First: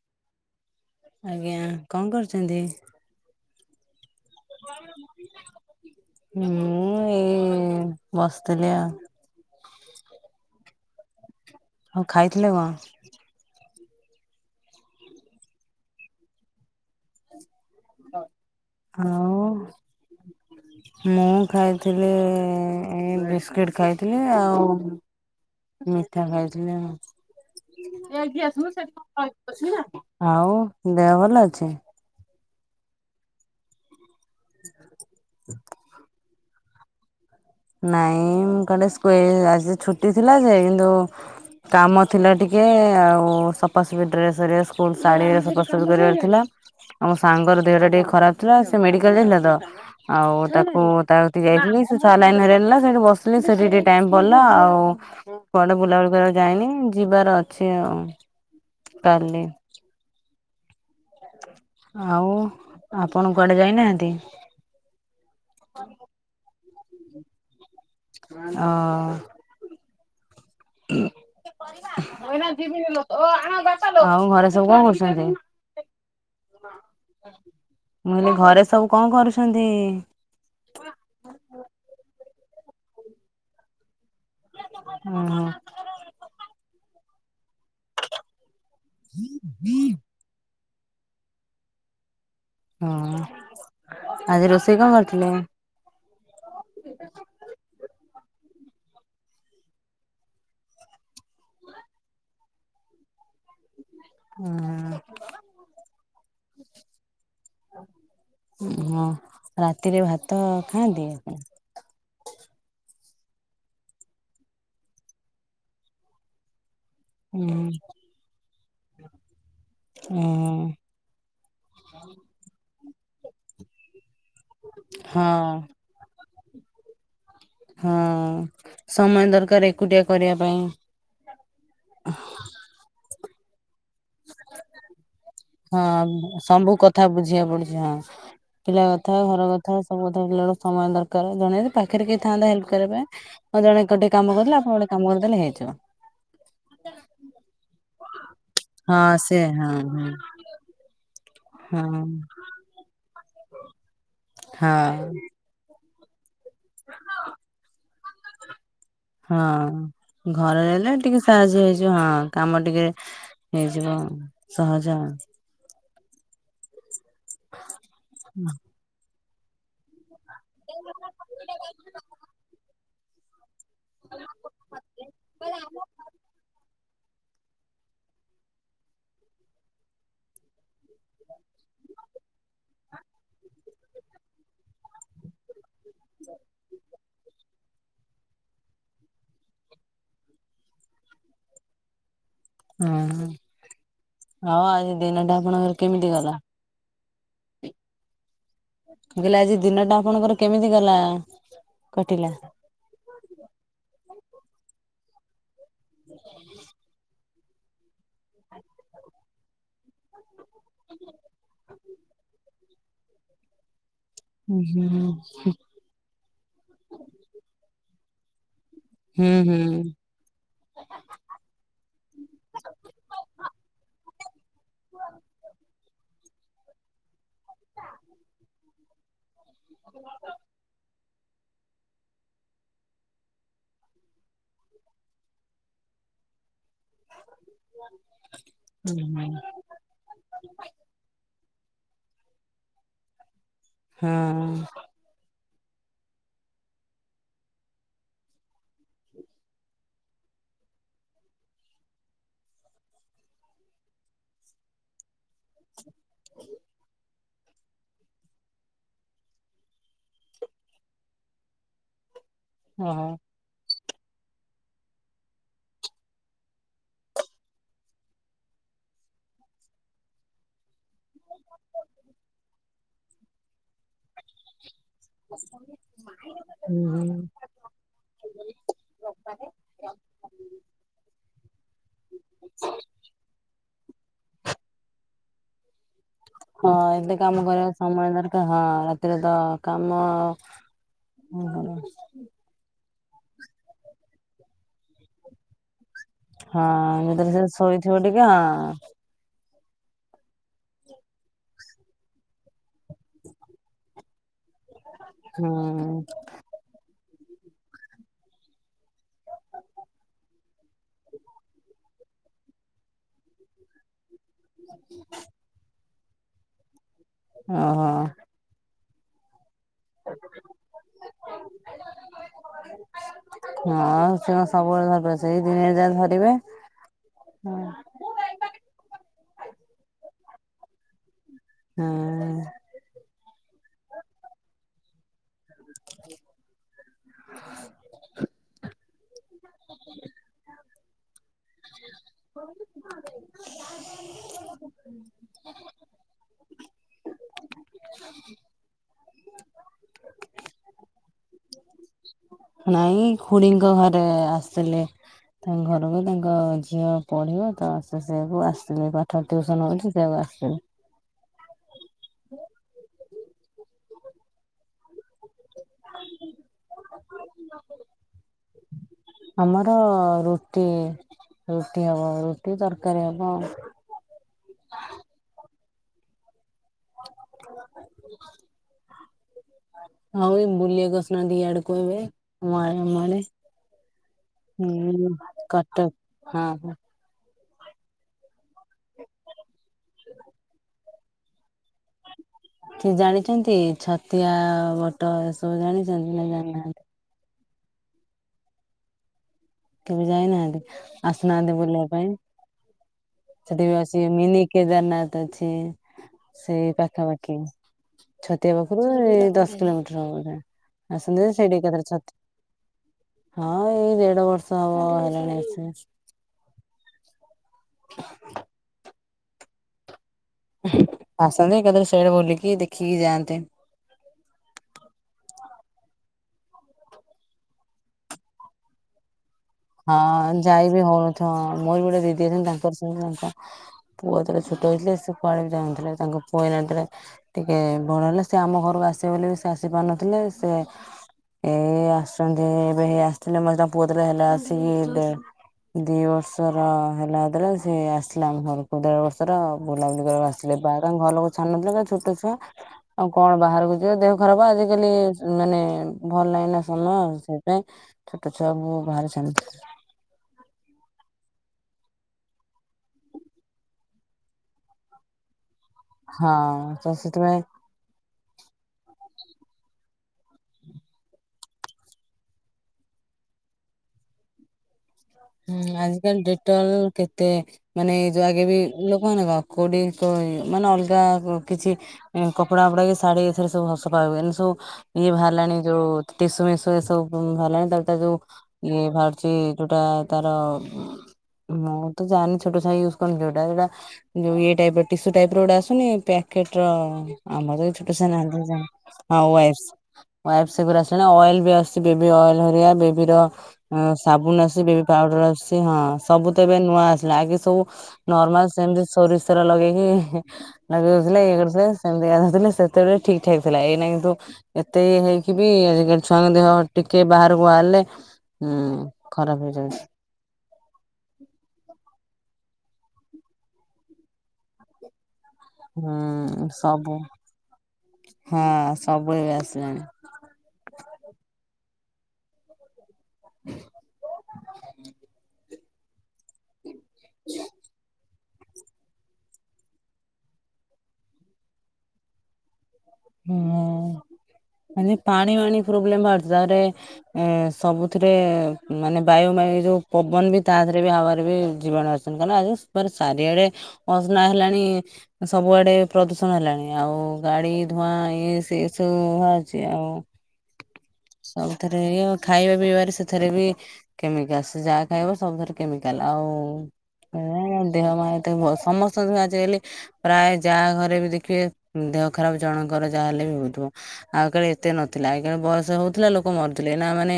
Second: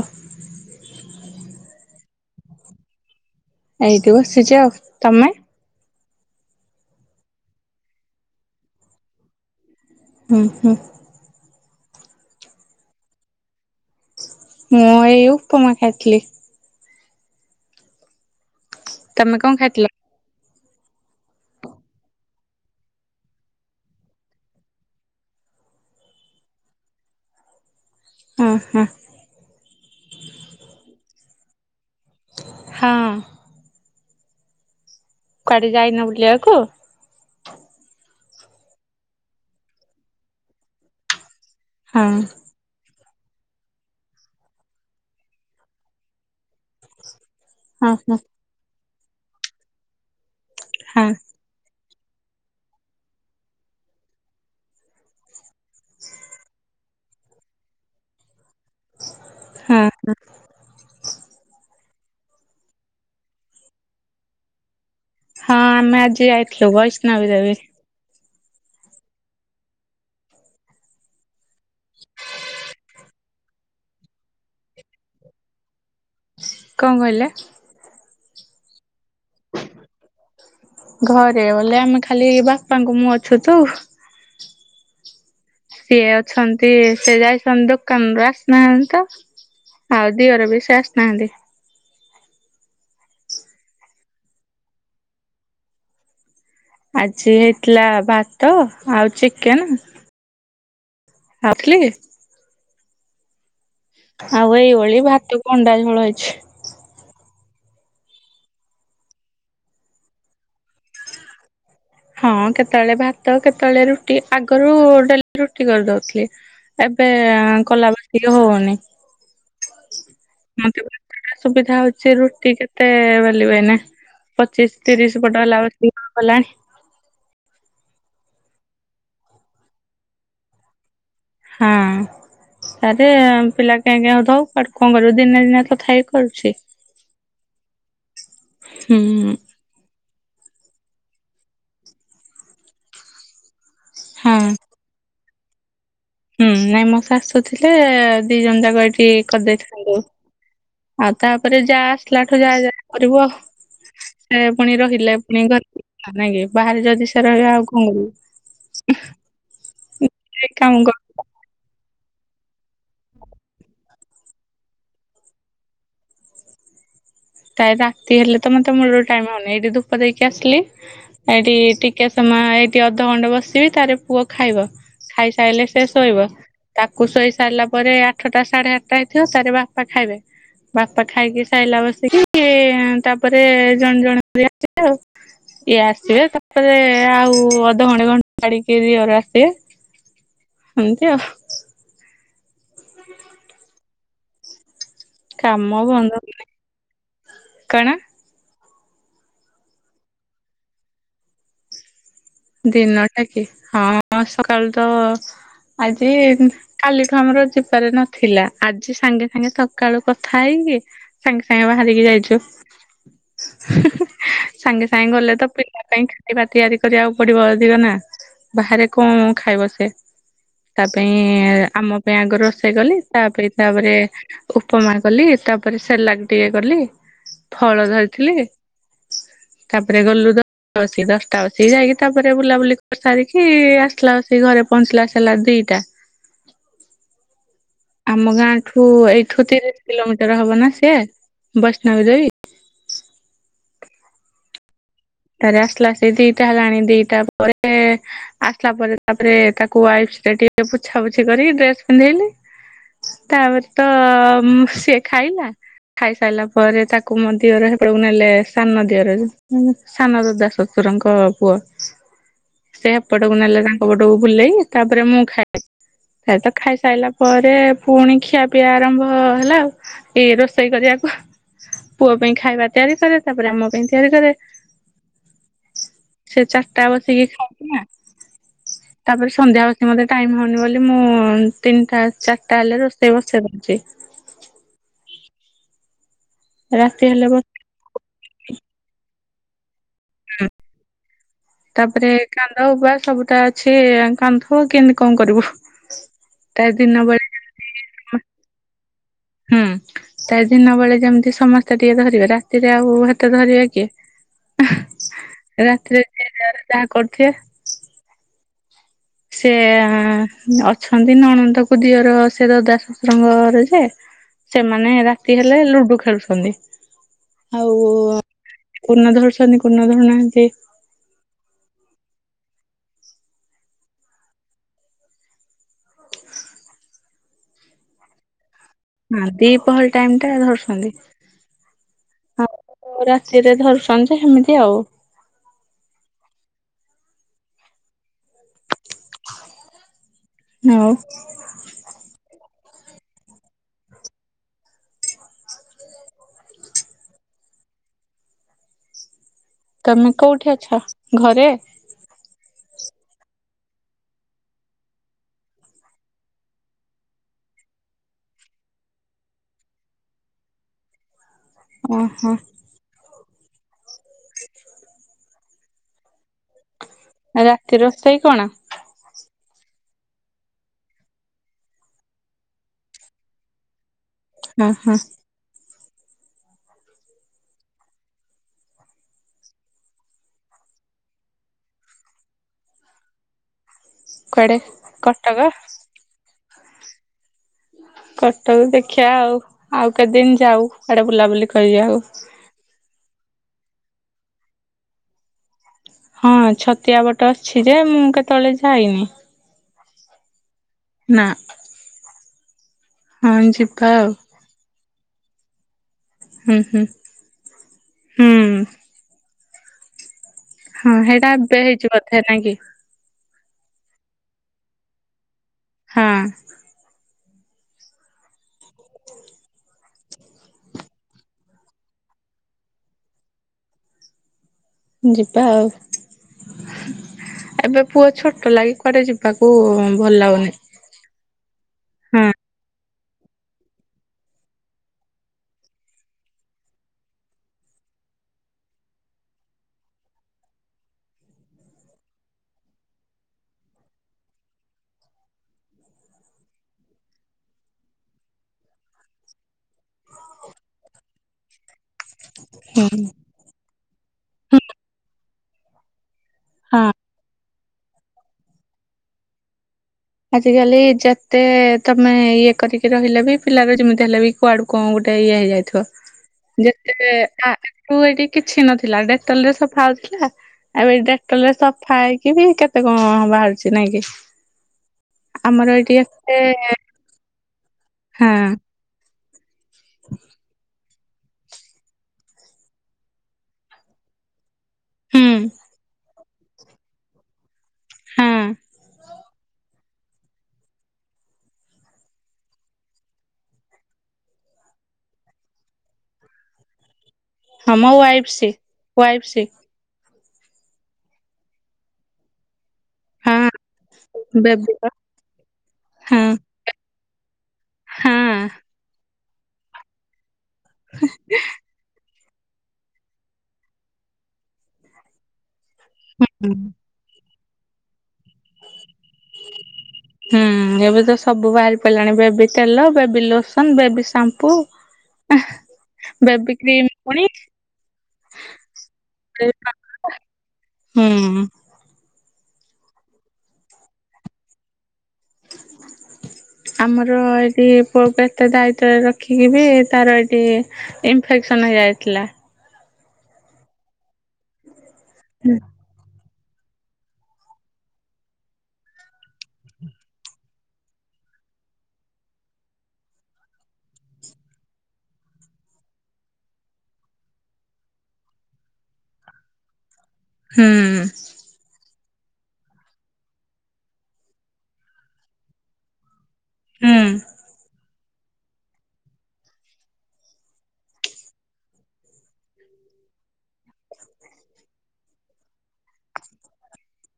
Of ଆଜ୍ଞା କଣ କରୁଛନ୍ତି? ଏଇଠି ବସିଛି ଆଉ ତମେ? ମୁଁ ଏଇ ବସିଥିଲି ଆଉ। ହୁଁ ହୁଁ। ହଉ ଖାଇଥିଲେ କଣ? ମୁଁ ଏଇ ଉପମା ଖାଇଥିଲି। ଆଉ। ତମେ କଣ ଖାଇଥିଲ? ମୁଁ ଖାଇଥିଲି ଏ ବିସ୍କୁିଟ ଖାଇଥିଲି ଆଉ ମିଠା ଖାଇଥିଲି ମୁଁ। ହଁ ହଁ ଆଉ ଦେହ ଭଲ ଅଛି? ହଁ। [inaudible] କୁଆଡ଼େ ଯାଇନ ବୁଲିବାକୁ? ନାଇଁ ମୁଁ କାେ ଆଜି ଛୁଟି ଥିଲା ଯେ କିନ୍ତୁ କାମ ହଁ ଥିଲା ଟିକେ ଆଉ ସଫାସଫି ଡ୍ରେସ ରେ ସ୍କୁଲ ଶାଢୀରେ ସଫାସଫି କରିବାର ଥିଲା ଆଉ ସାଙ୍ଗର ଦେହ ଟା ହଁ ଟିକେ ହଁ ଖରାପ ଥିଲା। ସେ ମେଡ଼ିକାଲ ଯାଇଥିଲା ତ ଆଉ ତାକୁ ହଁ ତା କତିକି ଯାଇଥିଲି ସେ [unintelligible] ସେଠି ବସିଲି ଟାଇମ ପଳେଇଲା ଆଉ କୁଆଡ଼େ ବୁଲାବୁଲି କରିବାକୁ ଯାଇନି ଯିବା କୁଆଡ଼େ ଅଛି ଆଉ। କାଲି ହଁ ହଁ। ଆଉ ଆପଣ କୁଆଡ଼େ ଯାଇନାହାନ୍ତି? ହଁ ଆମେ ଆଜି ଆଇଥିଲୁ ବୈଷନବୀ ଦେବି। ହଁ। [unintelligible] ଆଉ ଘରେ ସବୁ କଣ କରୁଛନ୍ତି? କଣ କହିଲେ? ମୁଁ ହେି ଘରେ ସବୁ କଣ କରୁଛନ୍ତି? ଘରେ ବଲେ ଆମେ ଖାଲି ହେଇିବା। ବାପାଙ୍କୁ ମୁଁ ଅଛୁ ତୁ ଓହୋ। ସିଏ ଅଛନ୍ତି। ସେ ଯାଇସନ୍ ଦୋକାନରୁ ଆସିନାହାନ୍ତି ତ ଆଉ ଦିହର ବି ଆସ ନାହାନ୍ତି ହୁଁ ଆଜି ରୋଷେଇ କଣ କରିଥିଲେ। ଆଜି ହେଇଥିଲା ଭା ତ ଆଉ ଚିକେନ୍ ଆଥିଲି। ଆଉ ଏଇଭଳି ଭାତ ଅଣ୍ଡା ଝୋଳ ହେଇଛି। ହଁ ରାତିରେ ଭାତ ଖାଆନ୍ତି ଆ ହଁ କେତେବେଳେ ଭାତ କେତେବେଳେ ରୁଟି ଆଗରୁ ଡେଲି ରୁଟି କରିଦଉଥିଲି। ଏବେ ଉଁ କଲା ବାସ ହଉନି। ଉଁ ମତେ ସୁବିଧା ହଉଛି ରୁଟି କେତେ ବେଲିବ ଏଇନ। ପଚିଶି ତିରିଶ ହଁ ପଟ ଗଲା ବ କଣ କଲାଣି। ହଁ ସମୟ ଦରକାର ଏକୁଟିଆ କରିବା ପାଇଁ। ହଁ ତାରେ ପିଲା। କହିଁକ ଦଉ କଡ କଣ କରିବୁ ଦିନେ ଦିନେ ତ ଥାଇ ହଁ କରୁଛି। ସବୁ କଥା ବୁଝିବାକୁ ପଡୁଛି ହଁ। ପିଲା ହୁଁ କଥା ଘର କଥା। ସବୁଧିଲ ବେଳେ ସମୟ ଦରକାର ଜଣ ପାଖରେ କେହି ଥାଆନ୍ତା ହେଲ୍ପ୍ କରିବା ପାଇଁ। ହଁ ଜଣେ ଟିକେ ହଁ। କାମ କରିଦେଲା ଆପଣେ ଗୋଟେ କାମ କରିଦେଲେ ହେଇଯିବ। ହୁଁ ନାଇଁ ମୋ ଶାଶୁ ଥିଲେ ଦି ଜଣ ଯାକ ଏଇଠି ହଁ ସେ ହଁ କରିଦେଇଥାନ୍ତୁ। ହଁ ଆଉ ତାପରେ ଯାହା ହଁ ଆସିଲାଠୁ ଯାହା ଯାହା କରିବୁ ଆଉ। ସେ ପୁଣି ହଁ। ରହିଲେ ପୁଣି ଘରୋ ନାଇଁ କି ବାହାରେ ଯଦି ସେ ରହିବା ଆଉ କଣ କରିବୁ। ହଁ ଘରେ କାମ ହେଲେ ଟିକେ ସାହାଯ୍ୟ ହେଇଛି। ଯ ହଁ କାମ ଟିକେ ହେଇଯିବ ସହଜ ଆ ତା ରାତି ହେଲେ ତ ମତେ ମୂଳର ଟାଇମ ହଉନି ଏଠି ଧୂପ ଦେଇକି। ଆସିଲି ଏଠି ଟିକେ ସମୟ ଏଇଠି ଅଧଘଣ୍ଟେ ବସି। ବି ତାରେ ପୁଅ ଖାଇବ ଖାଇସାରିଲେ ସେ ସୋଇବ। ତାକୁ ଶୋଇ ସାରିଲା ପରେ ଆଠଟା ସାଢ଼େ ଆଠଟା ଥିବ ତାରେ ବାପା ଖାଇବେ। ବାପା ଖାଇକି ସାଇଲା ବେ ଖ ତାପରେ ଜଣେ ଜଣେ କରି ଆସିବେ ଆଉ। ଇଏ ଆସିବେ ତାପରେ ଆଉ ଅଧଘଣ୍ଟେ ଘଣ୍ଟେ ଛାଡିକି ଦିଅର ଆସିବେ। ଏମ୍ତି ଆଉ ହୁଁ ହଉ ଆଜି ଦିନଟା ଆପଣଙ୍କର କାମ କେମିତି ବନ୍ଦ ଗଲା। କଣ? କହିଲେ ଆଜି ଦିନଟା ଆପଣଙ୍କର କେମିତି ଗଲା? କଟିଲା। ଦିନଟା କି ହଁ ସକାଳୁ ତ ଆଜି କାଲିଠୁ ଆମର ଯିବାର ନଥିଲା ଆଜି ସାଙ୍ଗେ ସାଙ୍ଗେ ସକାଳୁ କଥା ଖାଇକି ସାଙ୍ଗେ ସାଙ୍ଗେ ବାହାରିକି ଯାଇଛୁ ହୁଁ-ହୁଁ ହୁଁ ସାଙ୍ଗେ ସାଙ୍ଗେ ଗଲେ ତ ପିଲା ପାଇଁ ଖାଇବା ତିଆରି କରିବାକୁ ପଡିବ ଦିିକ ନା ବାହାରେ କଣ ଖାଇବ ସିଏ ହୁଁ। ତା ପାଇଁ ଆମ ପାଇଁ ଆଗରୁ ରୋଷେଇ କଲି ତା ପାଇଁ ତାପରେ ଉପମା କଲି ତାପରେ ସେଲା ଟିକେ କଲି ଫଳ ଧରିଥିଲି। ତାପରେ ଗଲୁ ଦଶଟା ବସ ଦଶଟା ବସିକି ଯାଇକି। ତାପରେ ବୁଲାବୁଲି କରି ସାରିକି ଆସିଲା ସେଇ ଘରେ ପହଞ୍ଚିଲା ସାରିଲା ଦିଟା ଆମ ଗାଁ ଠୁ ଏଇଠୁ ତିରିଶି କିଲୋମିଟର ହବ ନା ସିଏ। ବୈଶ୍ଣବିଦେବି ହଁ। ତାରେ ଆସିଲା ସେ ଦିଟା ହେଲାଣି ଦିଟା ପରେ ଆସିଲା ପରେ ତାପରେ ତାକୁ ୱାଇପ୍ସ ଟିକେ ପୋଛାପୁଛି କରି ଡ୍ରେସ ପିନ୍ଧେଇଲି। ତାପରେ ତ ଉମ୍ ସିଏ ଖାଇଲା। ଖାଇ ସାଇଲା ପରେ ତାକୁ ମୋ ଦିଅର ସେପଟକୁ ନେଲେ ସାନ ଦିଅର ଯୋଉ [unintelligible] ସାନ ଦାଦାଶଶୁରଙ୍କ ପୁଅ ସେ ଓହୋ। ହେପଟକୁ ନେଲେ ତା ହେପଟକୁ ବୁଲେଇ ତାପରେ ମୁଁ ଖାଏ। ସେ ତ ଖାଇସାଇଲା ପରେ ପୁଣି ଖିଆ ପିଆ ଆରମ୍ଭ ହେଲା ଆଉ। ଏଇ ରୋଷେଇ କରିବା ପୁହଃ ପୁଅ ପାଇଁ ଖାଇବା ତିଆରି କରେ। ତାପରେ ଆମ ପାଇଁ ତିଆରି କରେ। ସେ ଚାରିଟା ହୁଁ, ବସିକି ଖାଉଛି ନା ହୁଁ,। ତାପରେ ସନ୍ଧ୍ୟା ବତୀ ମୋତେ ଟାଇମ୍ ହଉନି ବୋଲି ମୁଁ ତିନିଟା ଚାରଟା ହେଲେ ରୋଷେଇ ବସେଇ ଦଉଛି। ହଁ ରାତି ଏତେ ହେଲେ ବ କାମ କରିବାକୁ ସମୟ ଦରକାର। ହଁ ରାତିରେ ତ କାମ ତାପରେ [unintelligible] କାନ୍ଦ ଉବା ସବୁଟା ଅଛି ଇଏ ଆନ୍ କାନ୍ ଥୁବ କେମିତି କଣ କରିବୁ। ହଁ ତା ଦିନ ବେଳେ ନିଦରେ ସିଏ [unintelligible] ଶୋଇଥିବ ଟିକେ ଆଁ, ହୁଁ ତ ଦିନ ବେଳେ ଯେମିତି ସମସ୍ତେ ଟିକେ ଧରିବେ ରାତିରେ ଆଉ ହେତେ ଧରିବେ କି। ହ ରାତିରେ ଯିଏ ଯାହାର ଯାହା କରୁଥିବେ। ସେ ଅଛନ୍ତି ନଣନ୍ଦ କୁ ଦିଅର ସେ ଦଦା ଶଶୁରଙ୍କର ଯେ ସେମାନେ ରାତି ହେଲେ ଲୁଡୁ ଖେଳୁଛନ୍ତି। ଆଉ ଓହୋ। କୋଉନ ଧରୁଛନ୍ତି, କୋଉନ ଧରୁନାହାନ୍ତି। [unintelligible] ହଁ ସେ କଣ ସବୁବେଳେ ଧରିବ ସେଇ ଦିନେ ଯା ଧରିବେ। ହଁ। ହୁଁ ଦିପହର ଟାଇମ୍ ଟା ଧରୁଛନ୍ତି। ହଁ। ସିଏ ଯେ ଧରୁଛନ୍ତି ଯେ ସେମିତି ଆଉ। [unintelligible] ଆଉ [unintelligible] [unintelligible] [unintelligible] ତୋମେ କୋଉଠି ଅଛ? ଘରେ? ନାଇଁ ଖୁଡିଙ୍କ ଘରେ ଆସିଥିଲେ ତାଙ୍କ ଘରକୁ। ତାଙ୍କ କ ଝିଅ ପଢିବ ତ ସେ ସେୟାକୁ ଆସିଥିଲି ପାଠ ଟିଉସନ ହଉଛି ତ ସେୟାକୁ ଆସିଥିଲି। ଓ ହଁ। [unintelligible] ରାତି ରୋଷେଇ କଣ? ଆମର ରୁଟି, ରୁଟି ହବ। ରୁଟି ତରକାରୀ ହବ। ହଁ ହଁ [unintelligible] ଆଉ ଏ ବୁଲିବାକୁ ଆସୁନାନ୍ତିି ଇଆଡକୁ ଏବେ ମୋ ଆ ଆମ ଆଡେ। କୁଆଡେ ଏଇନେ କଟକ କଟକ ହଁ ହଁ। କଟକ ଦେଖିବା ଆଉ, ଆଉ କେତେ ଦିନ ଯାଉ ଆଡେ ବୁଲାବୁଲି। କରିବା ଆଉ। ଚନ୍ତି ଛତିଆ ବଟ ଏସବୁ ଜାଣିଚନ୍ତି ନା ଜାଣିନାହାନ୍ତି? ଛି ଯେ ମୁଁ କେତଳେ ଯାଇନି। କେବେ ଯାଇନାହାନ୍ତି। ନା ଆସୁନାହାନ୍ତି ବୁଲିବା ପାଇଁ। ହଁ ସେଠି ବି ଯିବା ଅସି ଆଉ ମିନି କେଦାରନାଥ ଅଛି। ହୁଁ ସେଇ ହୁଁ ପାଖାପାଖି ହୁଁ ଛତିଆ ପାଖରୁ ଏ ଦଶ କିଲୋମିଟର ହବ ଗାଁ। ହଁ ଆସନ୍ତୁ ସେଇଟା ଭରି ସେଇଟି ଏବେ ଏକା। ହେଇଛି [unintelligible] ବୋଧେ ନାଇଁ କି ହଁ ଏଇ ଦେଢ ବର୍ଷ ହବ ହେଲାଣି। ହଁ। ଆସନ୍ତି କେତେବେଳେ ସେଇଡା ବୁଲିକି ଦେଖିକି ଯାଆନ୍ତେ। ଯିବା ଆଉ ଏବେ ପୁଅ ଛୋଟ ଲାଗି କୁଆଡେ ଯିବା। ହଁ ଯାଇ ବିି ହଉନଥିବ ମୋର ବି ଗୋଟେ ଦିଦି ହଁ ଅଛନ୍ତି ତାଙ୍କର ତାଙ୍କ ପୁଅ ଯେତେବେଳେ ଛୋଟ ହେଇଥିଲେ ସେ କୁଆଡେ ବି ଯାଉନଥିଲେ ତାଙ୍କ ପୁଅ ହେଲାଯେତେ ବେଳେ ଟିକେ ବଡ ହେଲେ ସେ ଆମ ଘରକୁ ଆସିବେ ବୋଲି ବି ସେ ଆସି ପାରୁନଥିଲେ ସେ ଏଇ ଆସୁଛନ୍ତି ଏବେ ଆସିଥିଲେ ମେ ତାଙ୍କ ପୁଅ ଯେତର ହେଲା ଆସିକି ଦି ବର୍ଷର ହେଲା ଯେତେଳେ ସେ ଆସିଲାମ ଘରକୁ ଦେଢ ବର୍ଷର ବୁଲାବୁଲି କରିବାକୁ ଆସିଲେ କ ଘର ଲୋକ ଛାଡୁନଥିଲେ ଛୋଟ ଛୁଆ ଆଉ କଣ ବାହାରକୁ ଯ ଦେହ ଖରାପ ଆଜିକାଲି ମାନେ ଭଲ ଲାଗିନା ହଁ। ସମୟ ସେଇପାଇଁ ଛୋଟ ଛୁଆକୁ [unintelligible] ଆଜିକାଲି ଯେତେ ତମେ ଇଏ କରିକି ରହିଲେ ବି ପିଲାର ଯେମିତି ହେଲେ ବି କୁଆଡୁ କଣ ଗୋଟେ ଇଏ ହେଇଯାଇ ହଁ ତ ଯେତେ ସେଥିପାଇଁ ଆ ଏଠିକ କିଛି ନଥିଲା ଡେଟଲରେ ସଫା ହଉଥିଲା ଆଉ ଏ ଡେଟଲ ରେ ସଫା ହେଇକି ବି କେତେ କଣ ହବ ବାହାରିଛି ନାଇଁ କି। ଆମର ହୁଁ ଏଇଠି ଆଜିକାଲି ଏତେ ଡେଟଲ କେତେ ମାନେ ଏ ଯ ହଁ ଆଗେ ବି ଲୋକମାନେ କଣ କୋଡିିଏ [unintelligible] ମାନେ କିଛି ଉଁ କପଡା ଫପଡା କି ଶାଢୀ ଏଥର ସବୁ ସଫା ହୁଏ ଏନତି ସବୁ ଇଏ ହୁଁ ବାହାରିଲାଣି ଯୋଉ ଟିସୁ ମିସୁ ଏ ସବୁ ଭହାରିଲାଣି। ଟା ଯୋଉ ହଁ ଇଏ ବାହାରୁଛି ଯୋଉଟା ତାର ମୁଁ ତ ଜାଣିନି ଛୋଟ ଛୁଆ ୟୁଜ କରନି ଯୋଉଟା ଯଉ ଇଏ ଟାଇପର ଟିସୁ ଟାଇପର ଗୋଟା ଆସୁନି [unintelligible] କୀଟର ଆମର ବି ହଁ ମୋ ଛୋଟଛୁଆ ୱାଇଫ ନାହାନ୍ତି ସେ ୱାଇଫ ହଁ ସେ ୱାଇପ୍ସ। ୱାଇପ୍ସ ସେଗୁରା ଆସିଲଣି ଅଏଲ ବି ଆସିଛି ବେବି ଅଏଲ ଉଁ ବେବିର ହଁ ସାବୁନ ବେବି ଆସବେ। ର ଆସଛି ହଁ ସବୁ ତ ଏବେ ନୂଆ ଆସିଲା ଆଗ ସବୁ ନର୍ମାଲ ସେମତି ସୋରି ଲଗେଇକି ଲଗେଇଉଥିଲେ ଇଏ କରଥିଲେ ସେମତି ସେତେବେଳେ ଠିକ ଠାକ୍ ଥିଲା ଏଇ କିନ୍ତୁ ଏତେ ହେଇକି ବି ଆଜିକାଲି ଛୁଆଙ୍କ ଦେହ ହଁ। ଟିକେ ବା କୁହାଣିଲେ ହୁଁ ଖରାପ ହେଇଯାଉଛି। ହୁଁ ଏବେ ତ ସବୁ ବାହାରି ପାରିଲାଣି ବେବି ତେଲ ବେବି ଲୋସନ ବେବି ସାମ୍ପୁ। ହୁଁ ବେବି କ୍ରିମ ସବୁ। ପୁଣି ହଁ ସବ ହେଇ ଆସିଲାଣି। ହୁଁ ଆମର ଏଠି ମତେ ଦାୟିତ୍ବରେ ରଖିକି ବି ତାର ଏଇଠି ଇନଫେକ୍ସନ ହେଇଯାଇଥିଲା। ହଁ ମାନେ ପାଣି ବାଣି ପ୍ରୋବ୍ଲେମ୍ ଆ ତାପରେ ସବୁଥିରେ ମାନେ ବାୟୁ ମାୟୁ ଯୋଉ ପବନ ବି ତା ଦେହରେ ବି ହବାର ଜୀବାଣୁ ଆସଛନ୍ତି କ ଆ ସାରିଆଡେ ଅସନା ହେଲାଣି ସବୁଆଡେ ପ୍ରଦୂଷଣ କଣ ହେଲାଣି ଆଉ ଗାଡି ଧୂଆଁ ଇଏ ସେ ସବୁଛି ଆଉ ହୁଁ ସବୁଥିରେ ଇଏ ଖାଇବା ପିଇବାରେ ସେଥିରେ ବି କେମିକାଲ ଯାହା ଖାଇବ ସବୁଥିରେ କେମିକାଲ ଆଉ ହୁଁ [unintelligible] ଦେହ ମା ସମସ୍ତ ଆଜି କାଲି ପ୍ରାୟ ଯାହା ଘରେ ବି ଦେଖିବେ ଦେହ ଖରାପ ଜଣଙ୍କର ଯାହା ହେଲେ ବି ହଉଥିବ ଆଉ ଆଗକାଳେ ଏତେ ନଥିଲା ଆଗକାଳେ ବୟସ ହଉଥିଲା ଲୋକ ମରୁଥିଲେ ନା ମାନେ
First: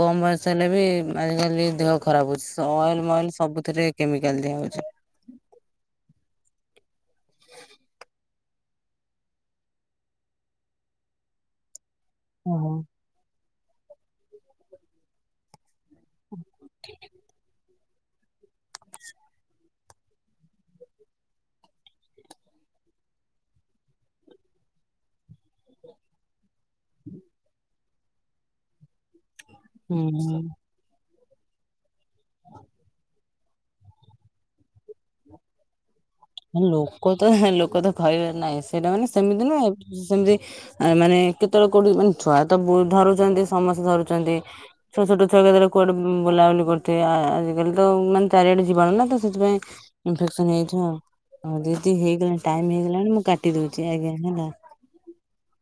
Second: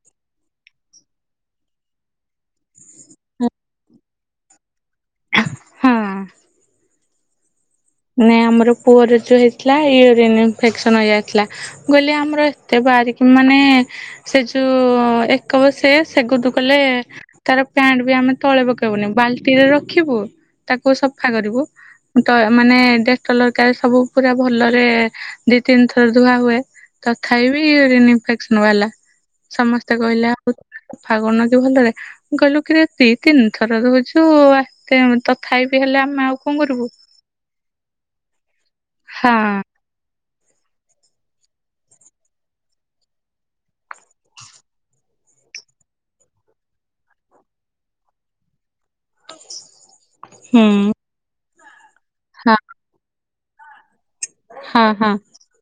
କମ ବୟସ ହେଲେ ବି ଆଜିକାଲି ଦେହ ଖରାପ ହଉଛି ସଏଲ ମଏଲ ସବୁଥିରେ କେମିକାଲ ଦିଆ ହଉଛି। ହଁ। ନାଇ ଆମର ପୁଅର ଯୋଉ ହେଇଥିଲା ୟୁରିନ ଇନଫେକ୍ସନ ହେଇଯାଇଥିଲା। କହିଲ ଆମର ଓହୋ ଏତେ ବାରିକି ମାନେ ସେ ଯୋଉ ଏକ ବସେଇବା ସେଗୁ କଲେ ଏ ତାର ପ୍ୟାଣ୍ଟ ବି ଆମେ ତଳେ ପକେଇବୁନି। ବାଲ୍ଟିରେ ରଖିବୁ, ତାକୁ ସଫା କରିବୁ। ତ ମାନେ ଡେଟଲ ହେକାରେ ସବୁ ପୁରା ଭଲରେ, ଦି ତିନି ଥର ଧୁଆ ହୁଏ। ତଥାପି ବି ଇନିଫେକ୍ସନ ବାଲା। ସମସ୍ତେ ହୁଁ କହିଲେ ହୁଁ। ଆଉ ଫାଗ ନଦୁ ଭଲରେ, ଗଲୁ କିରେ ତିତ୍ ତିନି ଥର ଧୋଉଛୁ! ଆ ତେମ୍ ତଥାପି ବିି ହେଲେ ଆମ ଲୋକ ତ ହେଁ ଲୋକ ତ ଖହିବାର ନାହିଁ, ସେଇଟା ମାନେ ହଁ ସେମିତି ନୁହେଁ, ସେମିତି। ଆ ମାନେ କେତେବେଳେ କୋଉଠି, ମାନେ ଛୁଆ ତ ଧରୁଛନ୍ତି। ସମସ୍ତେ ଧରୁଛନ୍ତି, ଛୁଆ ଛୋଟ ଛୁଆ [unintelligible] କୁଆଡେ ବୁଲାବୁଲି କରୁଥିବେ, ଆଜିକାଲି ତ ମାନେ ଚାରିଆଡେ ଜିବାଣୁ ନା ତ ସେଥିପାଇଁ ଇନ୍ଫେକସନ ହୁଁ। ହେଇଯାଇଥିବ ଆଉ। ଦିଦି ହେଇଗଲାଣି ଟାଇମ୍ ହେଇଗଲାଣି ମୁଁ କାଟ୍ କୁଟି ଦଉଛି ଆଜ୍ଞା, ହେଲା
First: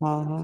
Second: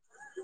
ହଁ ହୋ